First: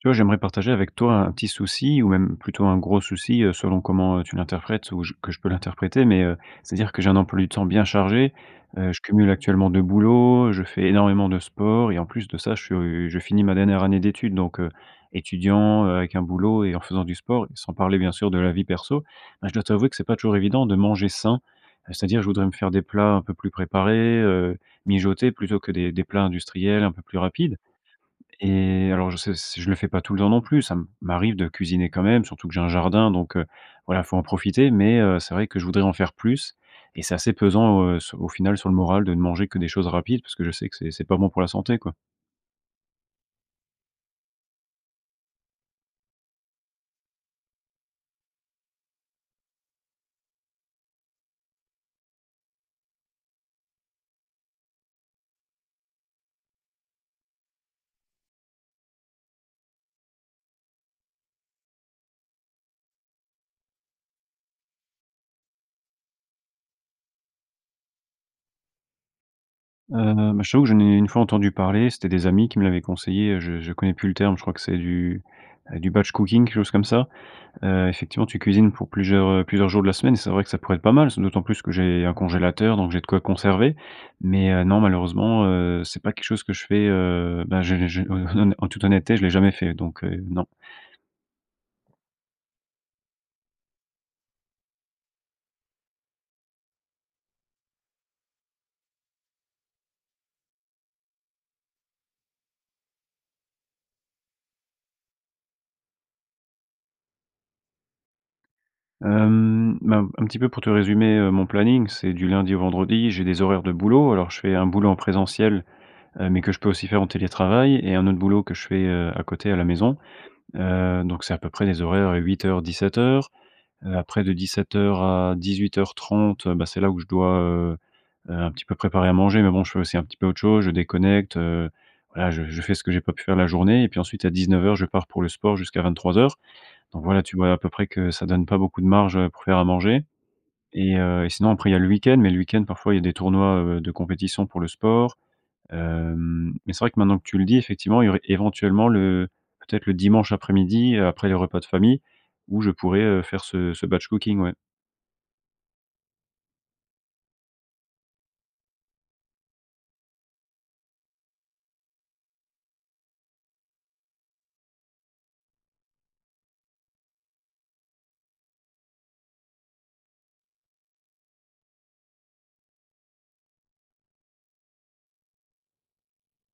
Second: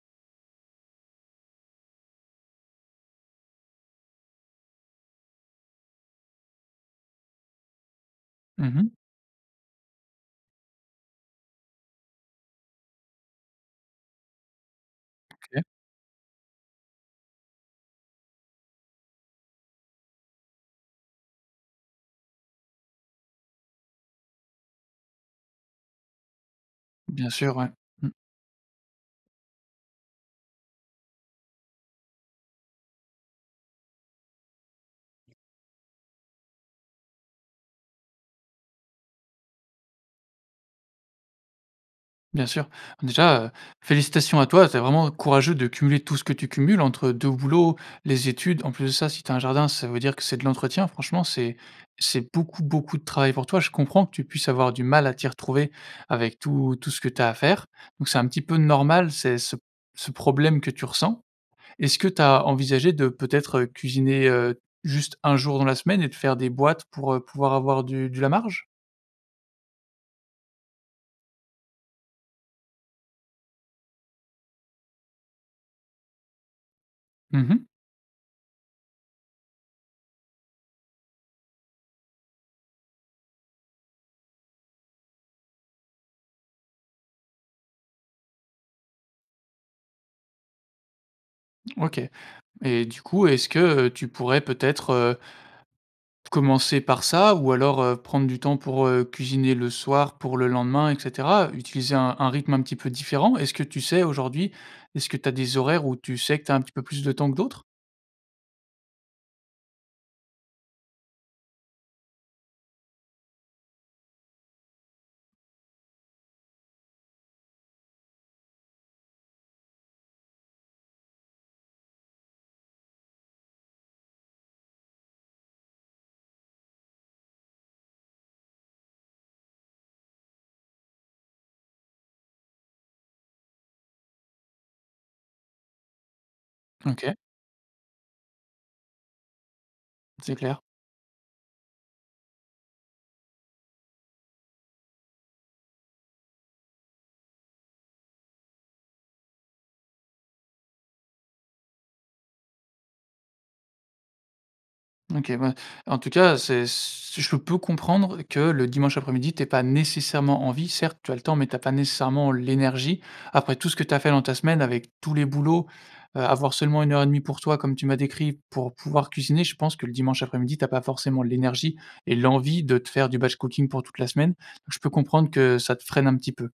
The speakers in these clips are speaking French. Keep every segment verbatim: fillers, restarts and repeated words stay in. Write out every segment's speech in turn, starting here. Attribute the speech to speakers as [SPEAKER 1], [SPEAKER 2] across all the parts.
[SPEAKER 1] Tu vois, j'aimerais partager avec toi, un petit souci ou même plutôt, un gros souci, heu, selon comment, heu, tu l'interprètes ou j que je peux l'interpréter mais heu, c'est-à-dire que j'ai un emploi du temps bien chargé.
[SPEAKER 2] Mmh
[SPEAKER 1] Heu,
[SPEAKER 2] mh.
[SPEAKER 1] je cumule actuellement deux boulots. Je fais énormément de sport et en plus de ça, je suis, heu, je finis ma dernière année d'études donc heu,
[SPEAKER 2] OK.
[SPEAKER 1] étudiant, heu, avec un boulot et en faisant du sport, sans parler, bien sûr, de la vie perso. Ben, je dois t'avouer que c'est pas toujours évident de manger sain. Heu, c'est-à-dire, je voudrais me faire des plats un peu plus préparés, heu, mijotés plutôt que des des plats industriels un peu plus
[SPEAKER 2] Bien
[SPEAKER 1] rapides
[SPEAKER 2] sûr, ouais. Mmh.
[SPEAKER 1] et alors je sais s je le fais pas tout le temps non plus. Ça m'arrive de cuisiner quand même, surtout que j'ai un jardin donc heu, voilà, faut en profiter mais heu, c'est vrai que je voudrais en faire plus et c'est assez pesant, heu, s au final, sur le moral de ne manger que des choses rapides parce que je sais que c'est c'est pas bon pour la santé, quoi.
[SPEAKER 2] Bien sûr. Déjà, heu, félicitations à toi. C'est vraiment courageux de cumuler tout ce que tu cumules entre deux boulots, les études. En plus de ça, si tu as un jardin, ça veut dire que c'est de l'entretien. Franchement, c'est c'est beaucoup, beaucoup de travail pour toi. Je comprends que tu puisses avoir du mal à t'y retrouver avec tout tout ce que tu as à faire. Donc c'est un petit peu normal, ces ce ce problème que tu ressens. Est-ce que tu as envisagé de, peut-être, heu, cuisiner, heu, juste un jour dans la semaine et de faire des boîtes pour, heu, pouvoir avoir du du la marge?
[SPEAKER 1] Heu, bah, je t'avoue que j'en ai, une fois, entendu parler. C'étaient des amis qui me l'avaient conseillé. Je je connais plus le terme. Je crois que c'est du, heu du batch cooking, quelque chose comme ça,
[SPEAKER 2] Mmh mh.
[SPEAKER 1] heu, effectivement, tu cuisines pour plusieurs, heu plusieurs jours de la semaine et c'est vrai que ça pourrait être pas mal, ce d'autant plus que j'ai un congélateur donc j'ai de quoi conserver. Mais heu, non, malheureusement, heu, c'est pas quelque chose que je fais, heu. Bah, je je je hon hon en toute honnêteté, je l'ai jamais fait donc heu, non.
[SPEAKER 2] OK et du coup, est-ce que, heu, tu pourrais peut-être, heu commencer par ça ou alors, heu, prendre du temps pour, heu, cuisiner le soir pour le lendemain et cetera? Utiliser un un rythme un petit peu différent? Est-ce que tu sais, aujourd'hui, est-ce que tu as des horaires où tu sais que tu as un petit peu plus de temps que d'autres?
[SPEAKER 1] Hem, bah, un un petit peu pour te résumer, heu, mon planning. C'est du lundi au vendredi. J'ai des horaires de boulot. Alors, je fais un boulot en présentiel, heu, mais que je peux aussi faire en télétravail et un autre boulot que je fais, heu, à côté, à la maison. Heu donc c'est à peu près les horaires, heu, huit heures-dix-sept heures heu, après de dix-sept heures à dix-huit heures trente heu, bah c'est là où je dois, heu heu, un petit peu préparer à manger. Mais bon, je fais aussi un petit peu autre chose. Je déconnecte, heu, voilà, je je fais ce que j'ai pas pu faire la journée et puis ensuite, à dix-neuf heures, je pars pour le sport jusqu'à vingt-trois heures. Donc
[SPEAKER 2] OK.
[SPEAKER 1] voilà, tu vois, à peu près, que ça donne pas beaucoup de marge, heu, pour faire à manger
[SPEAKER 2] C'est clair.
[SPEAKER 1] et heu et sinon après, il y a le week-end, mais le week-end, parfois, il y a des tournois, heu, de compétition pour le sport. Hem mais c'est vrai que maintenant que tu le dis, effectivement, il y aurait éventuellement le peut-être, le dimanche après-midi, après les repas de famille où je pourrais, heu, faire ce ce batch cooking, ouais.
[SPEAKER 2] OK, ben, en tout cas, c'est ce je peux comprendre que le dimanche après-midi, tu aies pas nécessairement envie. Certes, tu as le temps mais tu as pas nécessairement l'énergie. Après tout ce que tu as fait dans ta semaine, avec tous les boulots, heu, avoir seulement une heure et demie pour toi, comme tu m'as décrit, pour pouvoir cuisiner, je pense que le dimanche après-midi, tu as pas forcément l'énergie et l'envie de te faire du batch cooking pour toute la semaine. Donc je peux comprendre que ça te freine un petit peu.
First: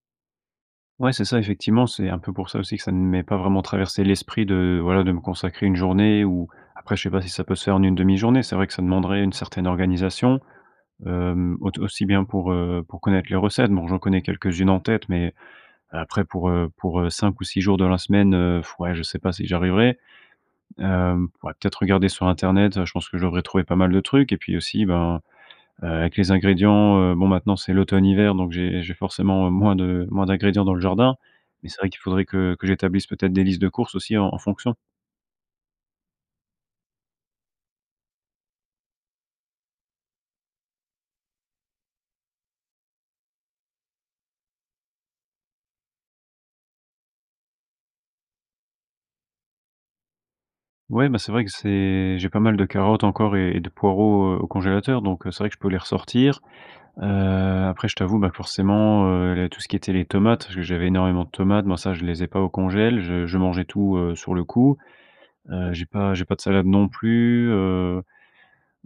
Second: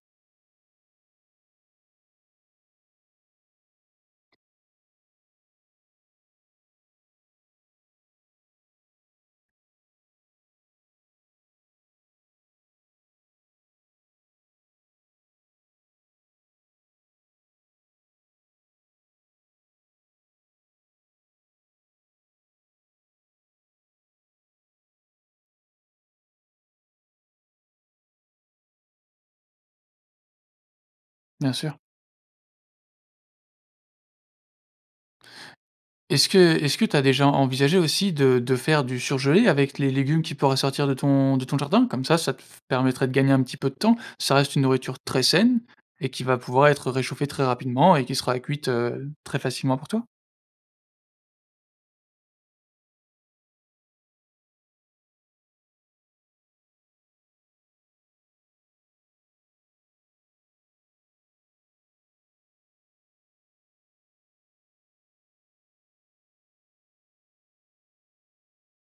[SPEAKER 1] Ouais, c'est ça effectivement, c'est un peu pour ça aussi que ça ne m'ait pas vraiment traversé l'esprit de voilà, de me consacrer une journée ou après je sais pas si ça peut se faire en une demi journée. C'est vrai que ça demanderait une certaine organisation, hem, aut aussi bien pour, heu, pour connaître les recettes. Bon, j'en connais quelques-unes en tête, mais après pour, heu, pour, heu, cinq ou six jours de la semaine, heu, pff, ouais, je sais pas si j'y arriverai, hem, pourrais peut-être regarder sur Internet, heu, je pense que je devrais trouver pas mal de trucs et puis aussi, ben, heu, avec les ingrédients, heu, bon maintenant, c'est l'automne, hiver donc j'ai j'ai forcément, heu, moins de moins d'ingrédients dans le jardin.
[SPEAKER 2] Bien
[SPEAKER 1] Mais c'est
[SPEAKER 2] sûr.
[SPEAKER 1] vrai qu'il faudrait que que j'établisse peut-être des listes de courses aussi en en fonction.
[SPEAKER 2] Est-ce que est-ce que tu as déjà envisagé aussi de de faire du surgelé avec les légumes qui pourraient sortir de ton de ton jardin? Comme ça, ça te f permettrait de gagner un petit peu de temps. Ça reste une nourriture très saine et qui va pouvoir être réchauffée très rapidement et qui sera cuite, heu, très facilement pour toi.
[SPEAKER 1] Ouais, beh, c'est vrai que c'est j'ai pas mal de carottes encore et et de poireaux, heu, au congélateur, donc, heu, c'est vrai que je peux les ressortir, heu, après je t'avoue, bah, forcément, heu, les tout ce qui était les tomates, je j'avais énormément de tomates, moi, ça, je les ai pas au congel, je je mangeais tout, heu, sur le coup, heu, j'ai pas j'ai pas de salade non plus, heu,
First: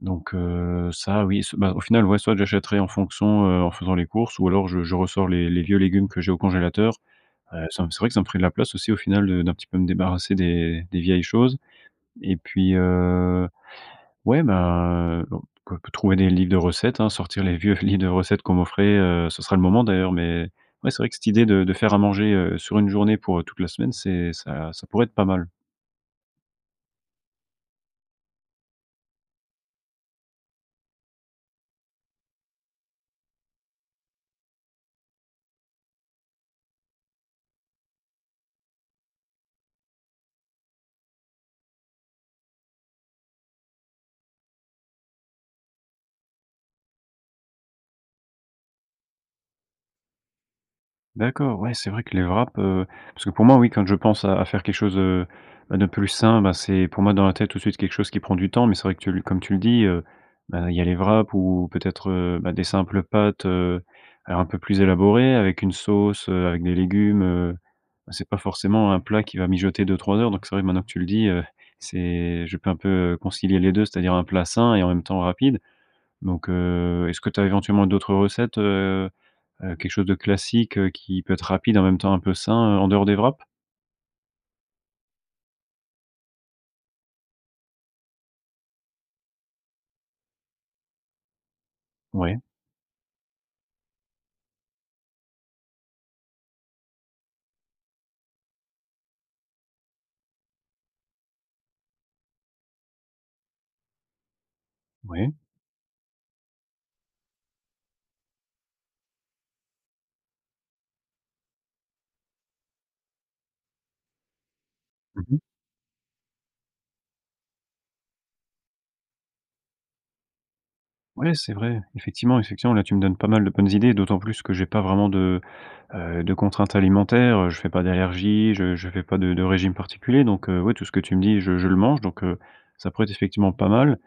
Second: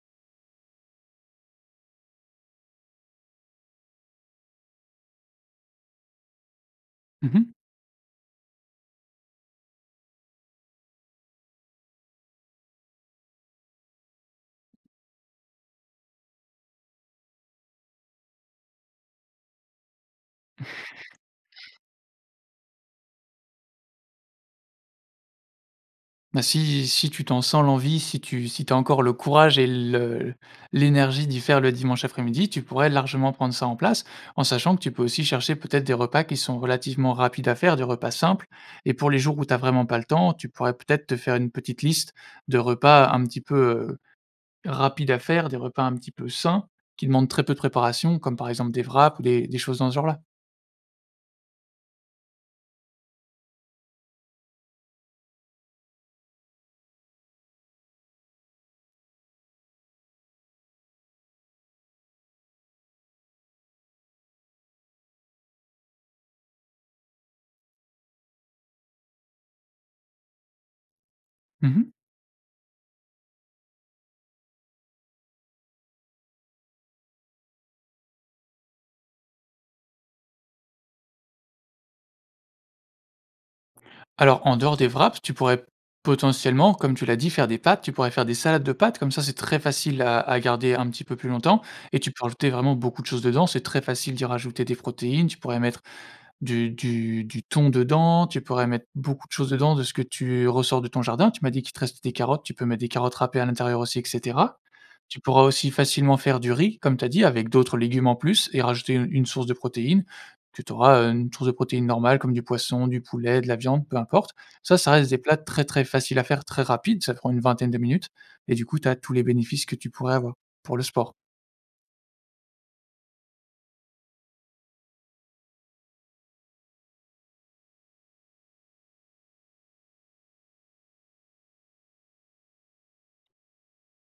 [SPEAKER 1] donc heu, ça, oui, s ben, au final, ouais, soit j'achèterai en fonction, heu, en faisant les courses ou alors je je ressors les les vieux légumes que j'ai au congélateur,
[SPEAKER 2] Mmh mh.
[SPEAKER 1] heu, ça me c'est vrai que ça me ferait de la place aussi, au final, de d'un petit peu me débarrasser des des vieilles choses et puis, heu, ouais, ben, bon, quoique trouver des livres de recettes, hein, sortir les vieux livres de recettes qu'on m'offrait, heu, ce sera le moment d'ailleurs, mais ouais, c'est vrai que cette idée de de faire à manger, heu, sur une journée pour, heu, toute la semaine, c'est ça ça pourrait être pas mal.
[SPEAKER 2] Ben si si tu t'en sens l'envie, si tu si tu as encore le courage et le l'énergie d'y faire le dimanche après-midi, tu pourrais largement prendre ça en place en sachant que tu peux aussi chercher peut-être des repas qui sont relativement rapides à faire, des repas simples et pour les jours où tu as vraiment pas le temps, tu pourrais peut-être te faire une petite liste de repas un petit peu, heu, rapide à faire, des repas un petit peu sains qui demandent très peu de préparation comme par exemple des wraps ou des des choses dans ce genre là.
[SPEAKER 1] D'accord, ouais, c'est vrai que les wraps, heu, parce que, pour moi, oui, quand je pense à à faire quelque chose, heu, de plus sain, bah, c'est pour moi dans la tête, tout de suite, quelque chose qui prend du temps. Mais c'est vrai que tu le comme tu le dis, heu, bah, il y a les wraps ou peut-être, heu, bah, des simples pâtes, heu, alors, un peu plus élaborées avec une sauce, heu, avec des légumes. Bah, c'est pas forcément un plat qui va mijoter deux-trois heures. Donc c'est vrai que, maintenant tu le dis, heu,
[SPEAKER 2] Mmh mh.
[SPEAKER 1] c'est je peux un peu concilier les deux, c'est-à-dire un plat sain et en même temps, rapide. Donc heu, est-ce que tu as éventuellement d'autres recettes, heu heu, quelque chose de classique, heu, qui peut être rapide, en même temps, un peu sain, en dehors des wraps?
[SPEAKER 2] Alors, en dehors des wraps, tu pourrais potentiellement, comme tu l'as dit, faire des pâtes. Tu pourrais faire des salades de pâtes, comme ça, c'est très facile à à garder un petit peu plus longtemps et tu peux
[SPEAKER 1] Ouais.
[SPEAKER 2] rajouter vraiment beaucoup de choses dedans. C'est très facile d'y rajouter des protéines. Tu pourrais mettre du du du thon dedans. Tu pourrais mettre beaucoup de choses dedans de ce que tu ressors de ton jardin. Tu m'as dit qu'il te restait des carottes. Tu peux mettre des carottes râpées à l'intérieur aussi et cetera. Tu
[SPEAKER 1] Ouais.
[SPEAKER 2] pourras aussi facilement faire du riz, comme tu as dit, avec d'autres légumes en plus et rajouter u une source de protéine que tu auras, heu, une source de protéines normale comme du poisson, du poulet, de la viande, peu importe. Ça, ça reste des
[SPEAKER 1] Mmh
[SPEAKER 2] plats
[SPEAKER 1] mh.
[SPEAKER 2] très, très faciles à faire, très rapides. Ça prend une vingtaine de minutes et du coup, tu as tous les bénéfices que tu pourrais avoir pour le sport.
[SPEAKER 1] Ouais, c'est vrai, effectivement, effectivement, là, tu me donnes pas mal de bonnes idées. D'autant plus que j'ai pas vraiment de, heu, de contraintes alimentaires. Heu, je fais pas d'allergie, je je fais pas de de régime particulier. Donc heu, ouais, tout ce que tu me dis, je je le mange donc heu, ça pourrait être, effectivement, pas mal.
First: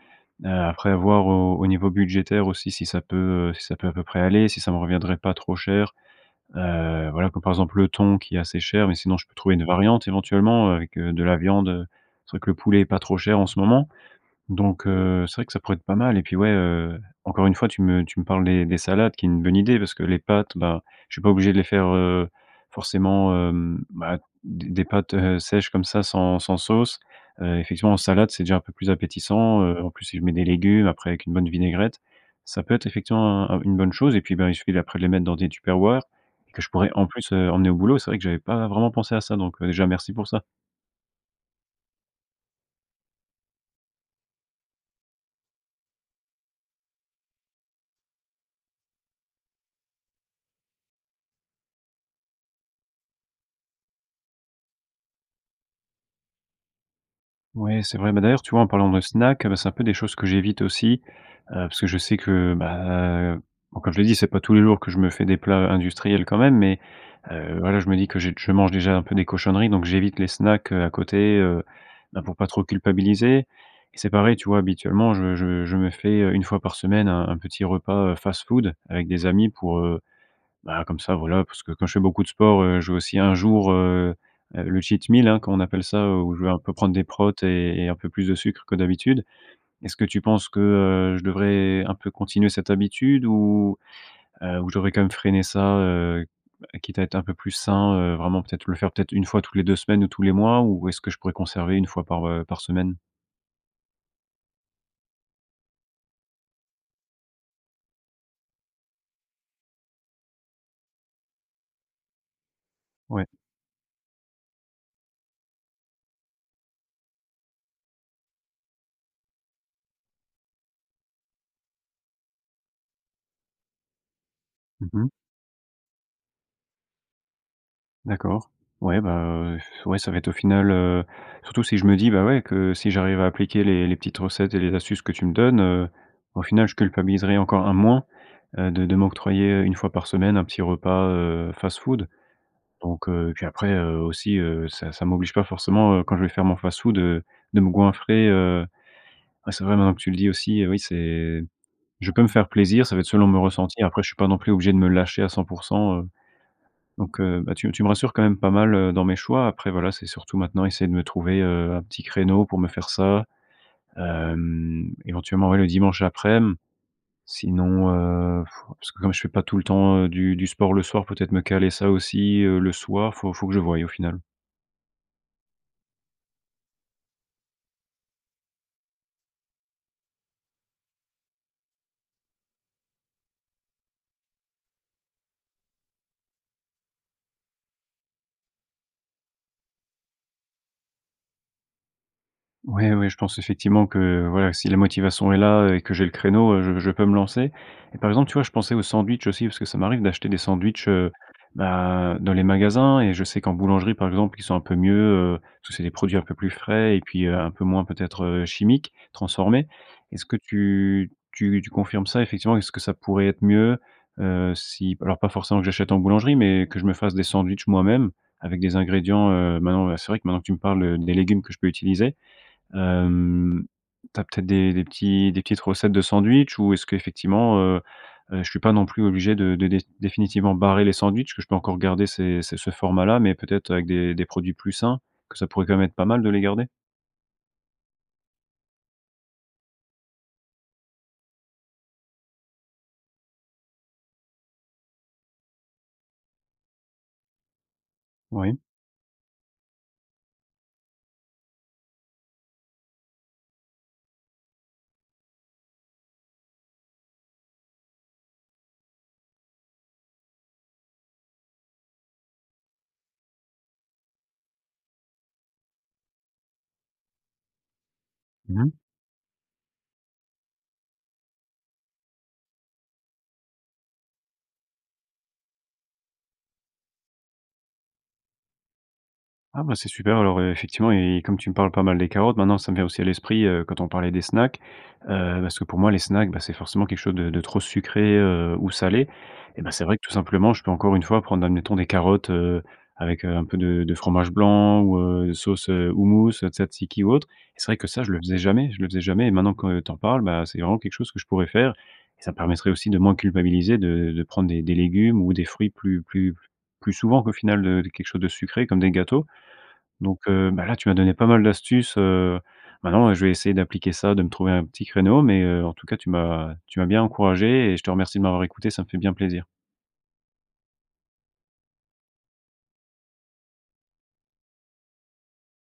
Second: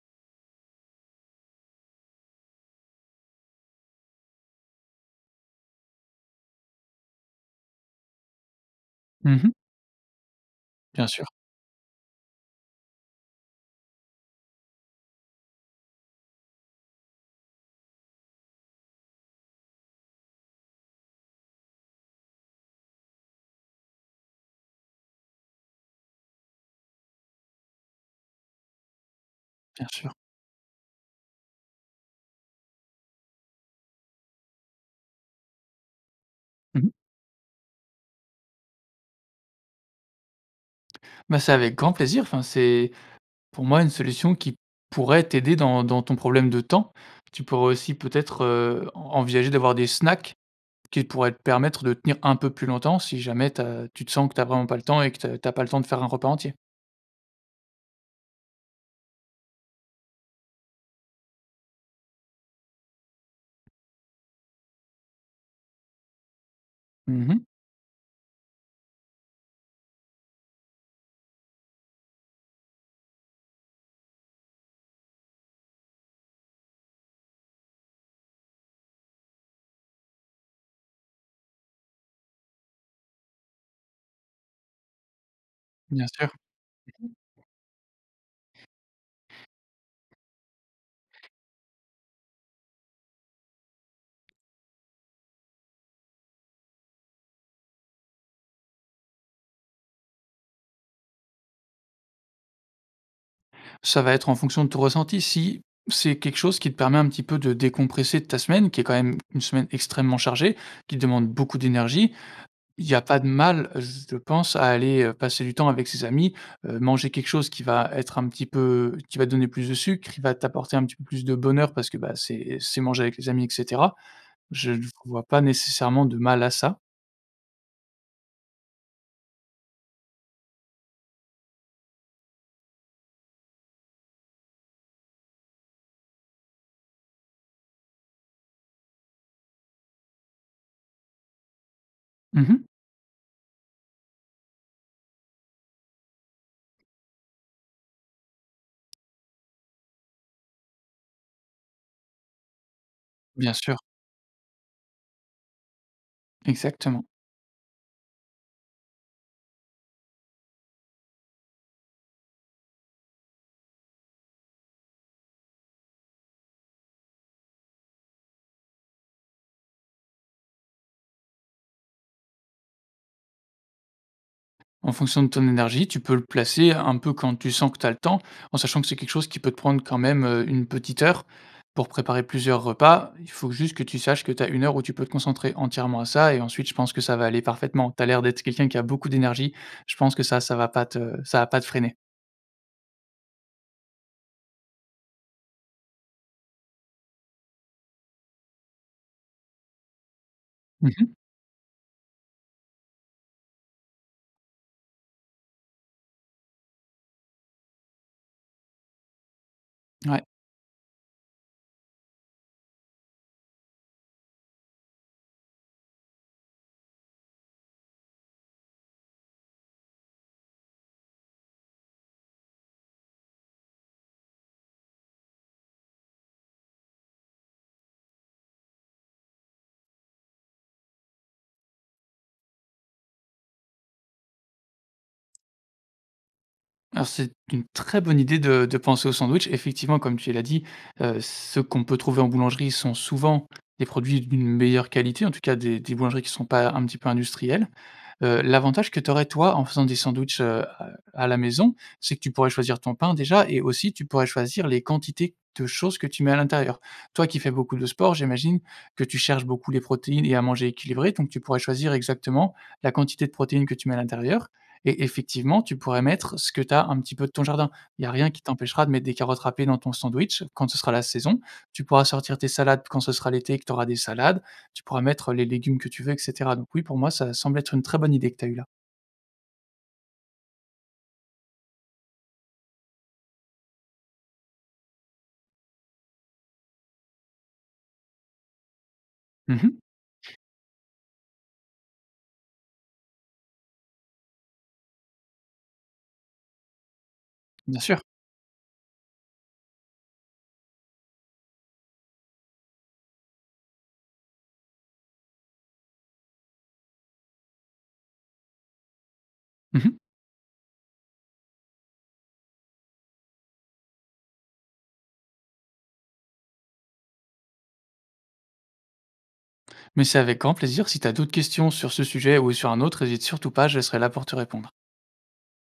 [SPEAKER 1] Heu, après, voir au au niveau budgétaire aussi, si ça peut, heu, si ça peut à peu près aller, si ça me reviendrait pas trop cher. Heu, voilà, comme, par exemple, le thon qui est assez cher mais sinon, je
[SPEAKER 2] Mmh
[SPEAKER 1] peux
[SPEAKER 2] mh.
[SPEAKER 1] trouver une variante, éventuellement, heu, avec
[SPEAKER 2] Bien
[SPEAKER 1] de
[SPEAKER 2] sûr.
[SPEAKER 1] la viande, heu. C'est vrai que le poulet est pas trop cher en ce moment. Donc heu, c'est vrai que ça pourrait être pas mal et puis ouais, heu, encore une fois, tu me tu me parles des des salades qui est une bonne idée parce que les pâtes, bah, je suis pas obligé de les faire, heu, forcément, hem, bah, d des pâtes, heu, sèches, comme ça, sans sans sauce. Heu, effectivement, en salade, c'est déjà un peu plus appétissant. Heu,
[SPEAKER 2] Bien
[SPEAKER 1] en plus,
[SPEAKER 2] sûr.
[SPEAKER 1] si je mets des légumes après, avec une bonne vinaigrette, ça peut être effectivement, heu, u une bonne chose et puis, ben, il suffit, d'après, de les mettre dans des tupperwares que je
[SPEAKER 2] Mmh mh.
[SPEAKER 1] pourrais, en plus, heu, emmener au boulot. C'est vrai que j'avais pas vraiment pensé à ça donc déjà, merci pour ça.
[SPEAKER 2] Bah, c'est avec grand plaisir. Enfin, c'est, pour moi, une solution qui pourrait t'aider dans dans ton problème de temps. Tu pourrais aussi peut-être, heu, en envisager d'avoir des snacks qui pourraient te permettre de tenir un peu plus longtemps, si jamais tu as tu te sens que tu as vraiment pas le temps et que tu as tu as pas le temps de faire un repas entier.
[SPEAKER 1] Ouais, c'est vrai. Beh, d'ailleurs, tu vois, en parlant de snack, heu, bah, c'est un peu des choses que j'évite aussi, heu, parce que je sais que, bah, heu, bon, comme je l'ai dit, c'est pas tous les jours que je me fais des plats, heu, industriels, quand même mais
[SPEAKER 2] Mmh mh.
[SPEAKER 1] heu, voilà, je me dis que j je mange déjà un peu des cochonneries, donc j'évite les snacks, heu, à côté, heu, bah, pour pas trop culpabiliser et c'est pareil, tu vois, habituellement, je je je me fais, heu, une fois par semaine un un petit repas, heu, fast-food avec des amis pour, heu, bah, comme ça, voilà, parce que quand je fais beaucoup de sport, heu, je veux aussi un jour, heu heu, le cheat meal, hein, comme on appelle ça,
[SPEAKER 2] Bien
[SPEAKER 1] heu,
[SPEAKER 2] sûr.
[SPEAKER 1] où je vais un peu prendre des prots
[SPEAKER 2] Mmh mh.
[SPEAKER 1] et et un peu plus de sucre que d'habitude. Est-ce que tu penses que, heu, je devrais un peu continuer cette habitude ou heu ou je devrais, quand même, freiner ça, heu heu, quitte à être un peu plus sain, heu, vraiment, peut-être, le faire, peut-être, une fois tous les deux semaines ou tous les mois ou est-ce que je pourrais conserver une fois par, heu, par semaine?
[SPEAKER 2] Ça va être en fonction de ton ressenti. Si c'est quelque chose qui te permet un petit peu de décompresser de ta semaine, qui est, quand même, une semaine extrêmement chargée, qui te demande beaucoup d'énergie, il y a pas
[SPEAKER 1] Ouais.
[SPEAKER 2] de mal, z je pense, à aller, heu, passer du temps avec ses amis, heu, manger quelque chose qui va être un petit peu qui va te donner plus de sucre, qui va t'apporter un petit peu plus de bonheur parce que, bah, c'est c'est manger avec les amis et cetera. Je je ne
[SPEAKER 1] Mmh mh.
[SPEAKER 2] vois pas nécessairement de mal à ça.
[SPEAKER 1] D'accord. Ouais, bah heu, ouais, ça va être au final, heu, surtout si je me dis, bah, ouais, que si j'arrive à appliquer les les petites recettes et les astuces que tu me donnes, heu, au final, je culpabiliserai encore un moins de de m'octroyer, heu, une fois par semaine, un petit repas, heu, fast-food.
[SPEAKER 2] Mmh mh.
[SPEAKER 1] Donc heu, puis après, heu, aussi, heu, ça ça m'oblige pas forcément, heu, quand je vais faire mon fast-food, heu, de me goinfrer, heu, ouais, c'est vrai maintenant que tu le dis aussi, oui, c'est je peux me faire plaisir, ça va être selon mon
[SPEAKER 2] Bien sûr.
[SPEAKER 1] ressenti. Après, je suis pas non plus obligé de me lâcher à cent pour cent heu
[SPEAKER 2] Exactement.
[SPEAKER 1] donc heu, bah, tu m tu me rassures quand même pas mal, heu, dans mes choix. Après, voilà, c'est surtout, maintenant, essayer de me trouver, heu, un petit créneau pour me faire ça. Hem, éventuellement, ouais, le dimanche aprèm. Sinon, heu, parce que comme je fais pas tout le temps, heu, du du sport le soir, peut-être me caler ça aussi, heu, le soir. Faut faut que je voille, au final.
[SPEAKER 2] En fonction de ton énergie, tu peux le placer un peu quand tu sens que tu as le temps, en sachant que c'est quelque chose qui peut te prendre, quand même, heu, une petite heure pour préparer plusieurs repas. Il faut juste que tu saches que tu as une heure où tu peux te concentrer entièrement à ça et ensuite je pense que ça va aller parfaitement. Tu as l'air d'être quelqu'un qui a beaucoup d'énergie. Je pense que ça, ça va pas te ça va pas te freiner.
[SPEAKER 1] Oui, oui, je pense effectivement que, voilà, si la motivation est là et que j'ai le créneau, heu, je je peux me lancer et par exemple, tu vois, je pensais aux sandwichs aussi parce que ça m'arrive d'acheter des sandwichs,
[SPEAKER 2] Mmh mh.
[SPEAKER 1] heu bah, dans les magasins et je sais qu'en boulangerie, par exemple, qu'ils sont un peu mieux, heu, parce que c'est des produits un peu plus frais et puis un peu moins, peut-être, heu, chimiques, transformés.
[SPEAKER 2] Ouais.
[SPEAKER 1] Est-ce que tu tu tu confirmes ça? Effectivement, est-ce que ça pourrait être mieux, heu, si alors, pas forcément que j'achète en boulangerie mais que je me fasse des sandwichs moi-même? Avec des ingrédients, heu, maintenant, ben, c'est vrai que, maintenant, tu me parles, heu, les légumes que je peux utiliser. Hem, tu as peut-être des des petits des petites recettes de sandwichs? Ou est-ce qu'effectivement, heu heu, je suis pas non plus obligé de de déf définitivement barrer les sandwichs, est-ce que je peux encore garder ces ces ce format-là mais peut être, avec des des produits plus sains? Que ça pourrait, quand même, être pas mal de les garder?
[SPEAKER 2] Alors, c'est une très bonne idée de de penser au sandwich. Effectivement, comme tu l'as dit, heu, ceux qu'on peut trouver en boulangerie sont, souvent, des produits d'une meilleure qualité, en tout cas, des des boulangeries qui sont pas, un petit peu industrielles. Heu,
[SPEAKER 1] Ouais.
[SPEAKER 2] l'avantage que tu aurais, toi, en faisant des sandwichs, heu, à à la maison, c'est que tu pourrais choisir ton pain, déjà et aussi tu pourrais choisir les quantités de choses que tu mets à l'intérieur. Toi qui fais beaucoup de sport, j'imagine que tu cherches beaucoup les protéines et à manger équilibré donc tu pourrais choisir exactement la quantité de protéines que tu mets à l'intérieur et effectivement, tu pourrais mettre ce que tu as un petit peu de ton jardin. Il y a rien qui
[SPEAKER 1] Mmh mh.
[SPEAKER 2] t'empêchera de mettre des carottes râpées dans ton sandwich quand ce sera la saison. Tu pourras sortir tes salades quand ce sera l'été et que tu auras des salades. Tu pourras mettre les légumes que tu veux et cetera. Donc oui, pour moi, ça semble être une très bonne idée que tu as eue là.
[SPEAKER 1] Ah, bah, c'est super, alors, ef effectivement et comme tu me parles pas mal des carottes, maintenant ça me vient aussi à l'esprit, heu, quand on parlait des snacks, heu, parce que, pour moi, les snacks, bah, c'est forcément quelque chose de de trop sucré, heu, ou salé.
[SPEAKER 2] Mmh
[SPEAKER 1] Eh bah,
[SPEAKER 2] mh.
[SPEAKER 1] c'est vrai que tout simplement, je peux encore une fois, prendre, admettons, des carottes, heu, avec, heu, un peu de de fromage blanc ou, heu, sauce, heu, houmous, tzatzíki ou autre et c'est vrai
[SPEAKER 2] Bien
[SPEAKER 1] que
[SPEAKER 2] sûr.
[SPEAKER 1] ça, je le faisais jamais, je le faisais jamais et maintenant que tu en parles, bah, c'est vraiment quelque chose que je pourrais faire et ça me permettrait aussi de moins culpabiliser, de de prendre des des légumes ou des fruits plus plus plus souvent qu'au final, heu, de quelque chose de sucré comme des gâteaux.
[SPEAKER 2] Mmh mh.
[SPEAKER 1] Donc heu bah, là, tu m'as donné pas mal d'astuces, heu. Maintenant, heu, je vais essayer d'appliquer ça, de me trouver un petit créneau mais heu, en tout cas, tu m'as tu m'as bien encouragé et je te remercie de m'avoir écouté. Ça me fait bien plaisir.
[SPEAKER 2] Mais c'est avec grand plaisir. Si tu as d'autres questions sur ce sujet ou sur un autre, hésite surtout pas, je serai là pour te répondre.